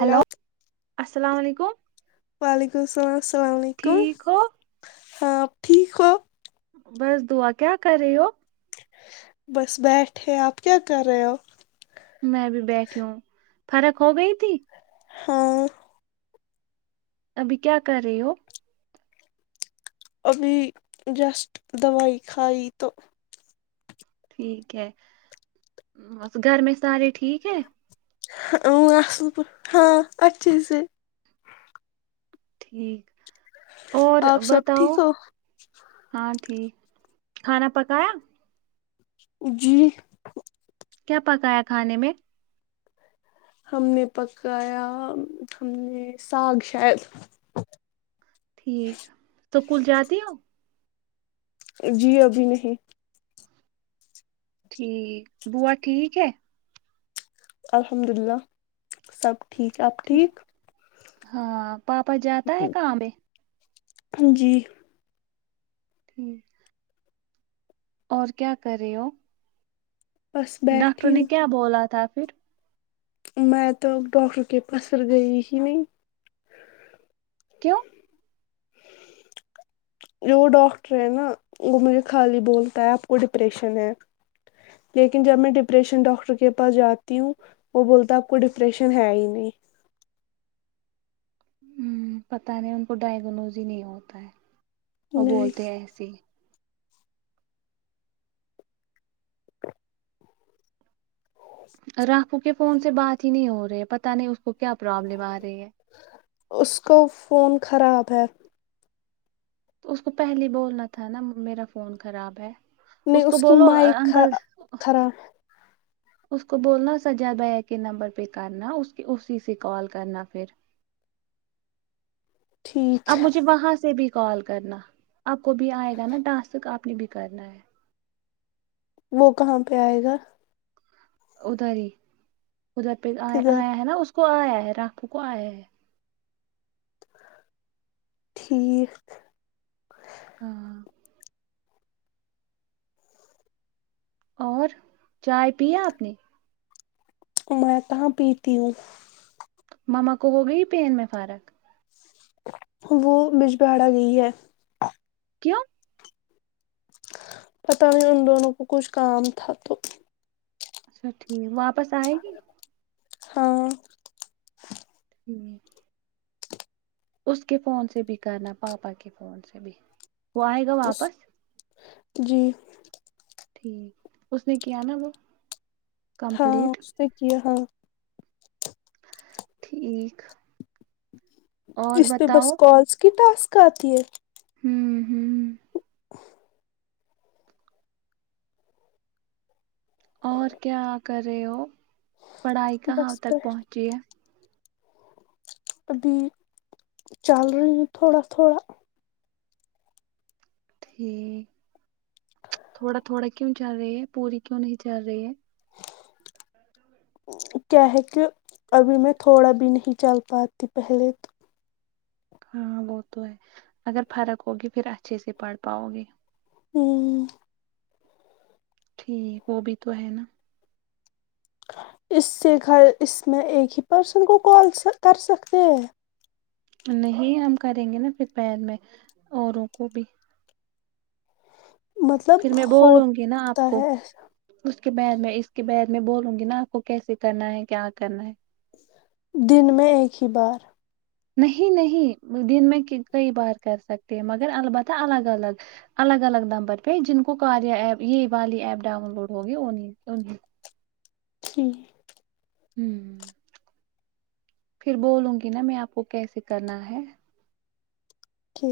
hello السلام علیکم وعلیکم السلام السلام علیکم ٹھیک ہو ہاں ٹھیک ہو بس دا کیا کر رہے ہو بس بیٹھے آپ کیا کر رہے ہو میں بھی بیٹھی ہوں فرق ہو گئی تھی ہاں ابھی کیا کر رہے ہو ابھی جسٹ دوائی کھائی تو ٹھیک ہے بس گھر میں سارے ٹھیک ہے [inaudible] [inaudible] اور آپ سب بتاؤ ٹھیک ہو ہاں ٹھیک کھانا پکایا جی کیا پکایا کھانے میں ہم نے پکایا ہم نے ساگ شاید ٹھیک توکل جاتی ہو جی ابھی نہیں ٹھیک بوو ٹھیک ہے الحمد للہ سک ہاں پاپا جاتا ہے کہاں میں جی [inaudible] اور کیا کر رہے ہو بس ڈاکٹر بیٹھی نے ہوں کیا بولا تھا [inaudible] میں تو ڈاکٹر کے پسر گئی ہی نہیں کیوں جو ڈاکٹر ہے نا وہ مجھے خالی بولتا ہے آپ کو ڈپریشن ہے لیکن جب میں ڈپریشن ڈاکٹر کے پاس جاتی ہوں وہ بولتا ہے آپ کو ڈپریشن ہے ہی نہیں ہ پت نہیں ان کو ڈائگنوز ہی نہیں ہوتا ہے وہ نہیں بولتے ایسے راکوں کے فون سے بات ہی نہیں ہو رہے پتا نہیں اس کو کیا پرابلم آ رہی ہے اس کا فون خراب ہے تو اس کو پہلے بولنا تھا نا میرا فون خراب ہے نے کو اس کی بولو مائک انکل کرا اس کو بولنا سجا ب ہے کہ نمبر پہ کرنا اس کی اسی سے کال کرنا پھر ٹھیک اب ہے مجھے وہاں سے بھی کال کرنا آپ کو بھی آئے گا نا ٹاسک آپ نے بھی کرنا ہے وہ کہاں پہ آئے گا اداری ادھر پ آ کدھر آیا ہے نا اس کو کو آ ہے رپو کو آئے ٹھیک ہاں اور چائے پیا آپ نے میں کہاں پیتی ہوں ماما کو ہو گئی پین میں فارق وہ بجباڑا گئی ہے کیاوں پتہ نہیں ان دونوں کو کچھ کام تھا تو اچھا ٹھیک بپ واپس آئے گی ہاں ہوں اس کے فون سے بھی کرنا پاپا کے فون سے بھی وہ آئے گا اس واپس جی ٹھیک اس نے کیا نا وہ ہاں کمپلیٹ اس نے کیا ہاں ٹھیک اور اسس پہ بس بتاؤ کالس کی ٹاسک کاتی ہے ہوں ہوں اور کیا کر رہے ہو پڑھائی کہاں بس تک بیٹھ پہنچی ہے ابھی چل رہی ہوں تھوڑا تھوڑا ٹھیک تھوڑا تھوڑا کیوں چل رہی ہے پوری کیوں نہیں چل رہی ہے کیا ہے کہ ابھی میں تھوڑا بھی نہیں چل پاتی پہلے تو ہاں وہ تو ہے اگر فرق ہوگی پھر اچھے سے پڑھ پاؤ گے ہوں ٹھیک وہ بھی تو ہے نا اس سے گھر اس میں ایک ہی پرسن کو کال کر سکتے ہیں نہیں ہم کریں گے نا پھر پیر میں اوروں کو بھی مطلب پھر میں بولوں گی نا آپ ہوتا کو ہے اس کے بعد میں اس کے بد میں بولوں گی نا آپ کو کیسے کرنا ہے کیا کرنا ہے دن میں ایک ہی بار نہیں نہیں دن میں کئی بار کر سکتے ہیں مگر البتہ الگ الگ الگ الگ نمبر پہ جن کو کاریہ ایپ یہ والی ایپ ڈاؤن لوڈ ہوگی ان انیں جی ہ پھر بولوں گی نا میں آپ کو کیسے کرنا ہے کی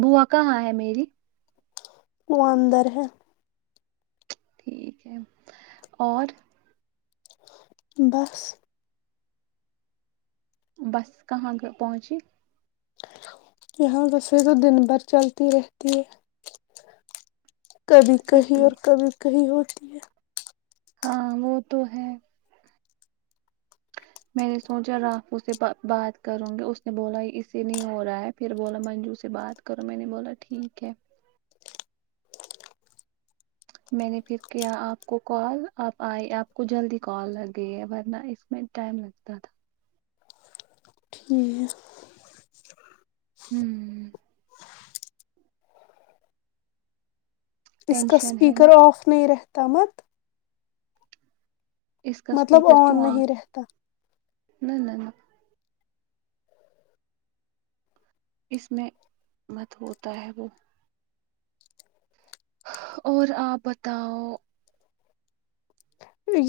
بوا کہاں ہے میری وہ اندر ہے ٹھیک ہے اور بس بس کہاں گ پہنچی یہاں بسیں تو دن بھر چلتی رہتی ہے کبھی اچھا کہیں ٹھیک اور کبھی کہیں اور [inaudible] ہاں وہ تو ہے میں نے سوچا رافو سے بات کروں گی اس نے بولا اسے نہیں ہو رہا ہے پھر بولا منجو سے بات کرو میں نے بولا ٹھیک ہے میں نے پھر کیا آپ کو کال آپ آئی آپ کو جلدی کال لگی ہے ورنہ اس میں ٹائم لگتا تھا ٹھیک ہوں ہ اس کا ٹینشن ہے نا اسپیکر آف نہیں رہتا تمت اس کا مطلب اسپیکر کیوں آن آ نہیں رہتا نہ نہ نہ اس میں مت ہوتا ہے وہ اور آپ بتاؤ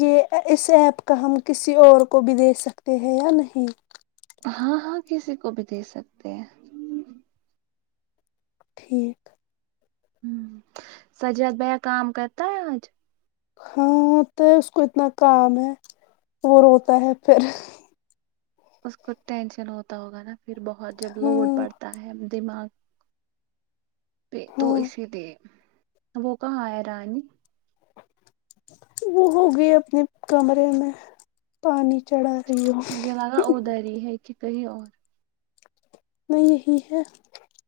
یہ اس ایپ کا ہم کسی اور کو بھی دیکھ سکتے ہیں یا نہیں ہاں ہاں کسی کو بھی دے سکتے ہیں ٹھیک ہ سجاد بھیا کام کرتا ہے آج ہاں تو اس کو اتنا کام ہے وہ روتا ہے پھر اس کو ٹینشن ہوتا ہوگا نا پھر بہت جب لوڈ ہاں پڑتا ہے دماغ پ تو ہاں اسی لیے وہ کا آ رانی وہ ہوگیا اپنے کمرے میں پانی چڑھا رہی ہو مجھے لگا ادر ہے کہ کہیں اور میں یہی ہے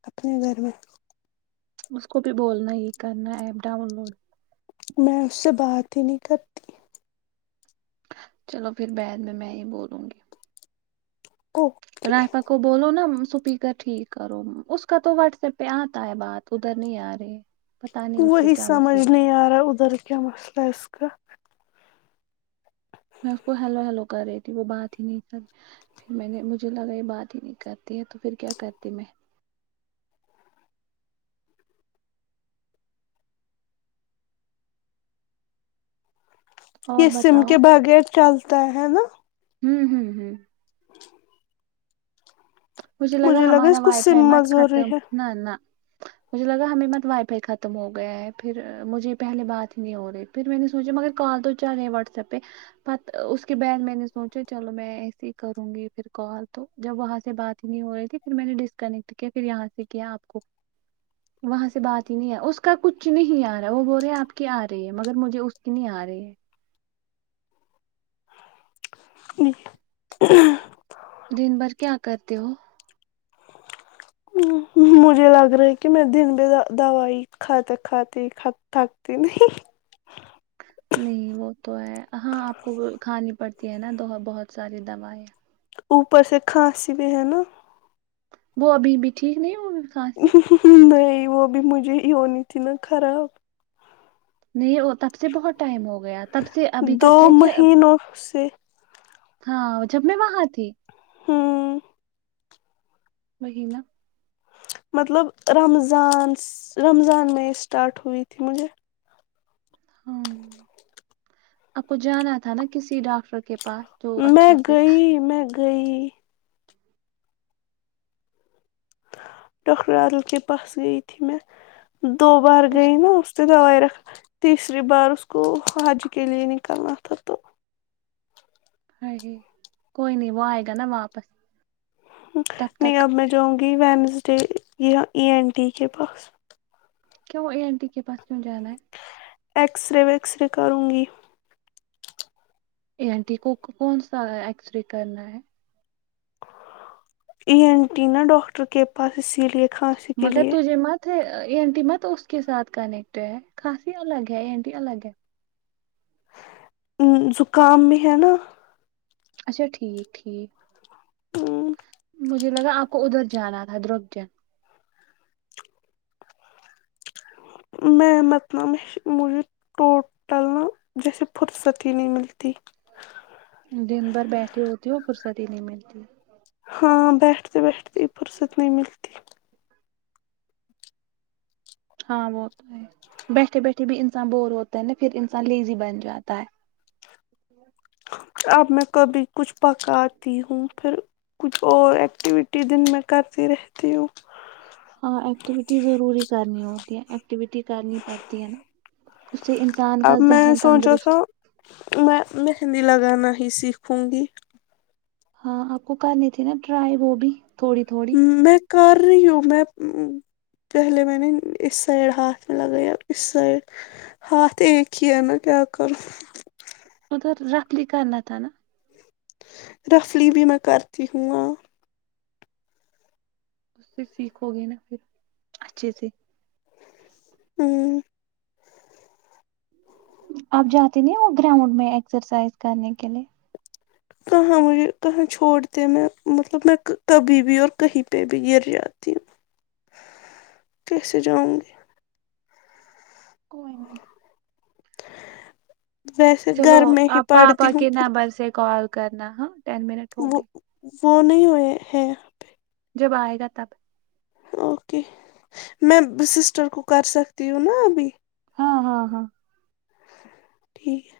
اپنے گھر میں اس کو بھی بولنا ہی کرنا ایپ ڈاؤن لوڈ میں اس سے بات ہی نہیں کرتی چلو پھر بد میں میں ہی بولوں گی اوکے رائفا کو بولو نا سپیکر ٹھیک کرو اس کا تو واٹس ایپ پہ آتا ہے بات ادھر نہیں آ رہی پتا نہیں اس کو وہی کیا سمجھ مسئلہ نہیں آ رہا ادھر کیا مسئلہ ہے اس کا میں اس کو ہیلو ہیلو کر رہی تھی وہ بات ہی نہیں کر رہ پھر میں نے مجھے لگا یہ بات ہی نہیں کرتی ہے تو پھر کیا کرتی میں یہ اور سم بتاؤ کے بغیر چل تا ہے نا ہوں ہوں ہوں مجھے لگا ہمارا اس کو وائی بھائی سم مت مزوری ختم ہے نہ نہ مجھے لگا ہمیں مت وائی فائی ختم ہو گیا ہے پھر مجھے پہلے بات ہی نہیں ہو رہی پھر میں نے سوچا مگر کال تو چلے واٹس ایپ پہ ب اس کے بعد میں نے سوچا چلو میں ایے ہی کروں گی پھر کال تو جب وہاں سے بات نہیں ہو رہی تھی پھر میں نے ڈسکنیکٹ کیا پھر یہاں سے کیا آپ کو وہاں سے بات ہی نہیں آ اس کا کچھ نہیں آ رہا وہ بول رہے آپ کی آ رہی ہے مگر مجھے اس کی نہیں آ رہی ہے [inaudible] دن بھر کیا کرتے ہو مجھے لگ رہا ہے کہ میں دن بھی دوائی کھاتے کھاتی تھکتی نہیں نہیں وہ تو ہے ہاں آپ کو کھانی پڑتی ہے نا بہت ساری دوائیں اوپر سے کھانسی بھی ہے نا وہ ابھی بھی ٹھیک نہیں ہوئے [inaudible] وہ بھی مجھے نی تھی نا خراب نہیں تب سے بہت ٹائم ہو گیا تب سے ابھی دو تک ہے کہ مہینوں سے ہاں جب میں وہاں تھی ہاں وہہ نا مطلب رمضان رمضان میں اسٹارٹ ہوئی تھی مجھے آ کو جانا تھا نا کسی ڈاکٹر کے پاس تو اچھا سے بئی ڈاکٹر عادل کے پاس گئی تھی میں دو بار گئے نا اس سے دوائی تیسری بار اس کو حج کے لے نکلنا تھا تو ہ کوئی نہیں وہ آئے گا نا واپس تب نہیں تک اب میں جاؤں گی گئ وینزڈے یہاں ای این ٹی کے پاس کیوں اے این ٹی کے پاس کیوں جانا ہے ایکسرے ویکسرے کروں گی ای این ٹی کو کون سا ایکس رے کرنا ہے ای این ٹی نہ ڈاکٹر کے پاس اسی لیے کھانسی کے مگر لیے تجھے مت ای این ٹی مت اس کے ساتھ کنیکٹ ہے کھانسی الگ ہے ای این ٹی الگ ہے زکام بھی ہے نہ اچھا ٹھیک ٹھیک مجھے لگا آپ کو ادھر جانا تھا درگجن میں مت نہ میں مجھے ٹوٹل نہ جیسے فرصت ہی نہیں ملتی دن بھر بیٹھی ہوتی ہو فرصتی نہیں ملتی ہاں بیٹھتے بیٹھتے فرصت نہیں ملتی ہاں بہت بیٹھے بیٹھے جی بھی انسان بور ہوتا ہے نہ پھر انسان لیزی بن جاتا ہے اب میں کبھی کچھ پکاتی ہوں پھر کچھ اور ایکٹیویٹی دن میں کرتی رہتی ہوں ہاں ایکٹیوٹی ضروری کرنی ہو ایکٹیوٹی کرنی پڑتی ہے نہ اب میں سوچا تھا میں مہندی لگانا ہی سیکھوں گی ہاں آپ کو کرنی تھی نہ ٹرائی وہ بھی تھوڑی تھوڑی میں کر رہی ہوں میں پہلے میں نے اس سائڈ ہاتھ میں لگیا اب قس سائڈ ہات ایک ہی ہینا کیا کرو ادھر رفلی کرنا تھا نا رفلی بھی میں کرتی ہوں آں اس سے سیکھو گے نا پھر اچھے سے ہممم اب جاتے نہیں وہ گراؤنڈ میں ایکسرسائز کرنے کے لیے کہاں مجھے کہاں چھوڑتے میں مطلب میں کبھی بھی اور کہیں پہ بھی گر جاتی ہوں کیسے جاؤں گی کوئی نہیں ویسے چلو گھر میں ہی آپ پڑتی پاپا ہوں کے پھر نمبر سے کال کرنا ہے ٹین منٹ ہو وہ گئے وہ نہیں ہوئے ہے یہاں پہ جب آئے گا تب اوکے میں سسٹر کو کر سکتی ہوں نہ ابھی ہاں ہاں ہاں ٹھیک ہے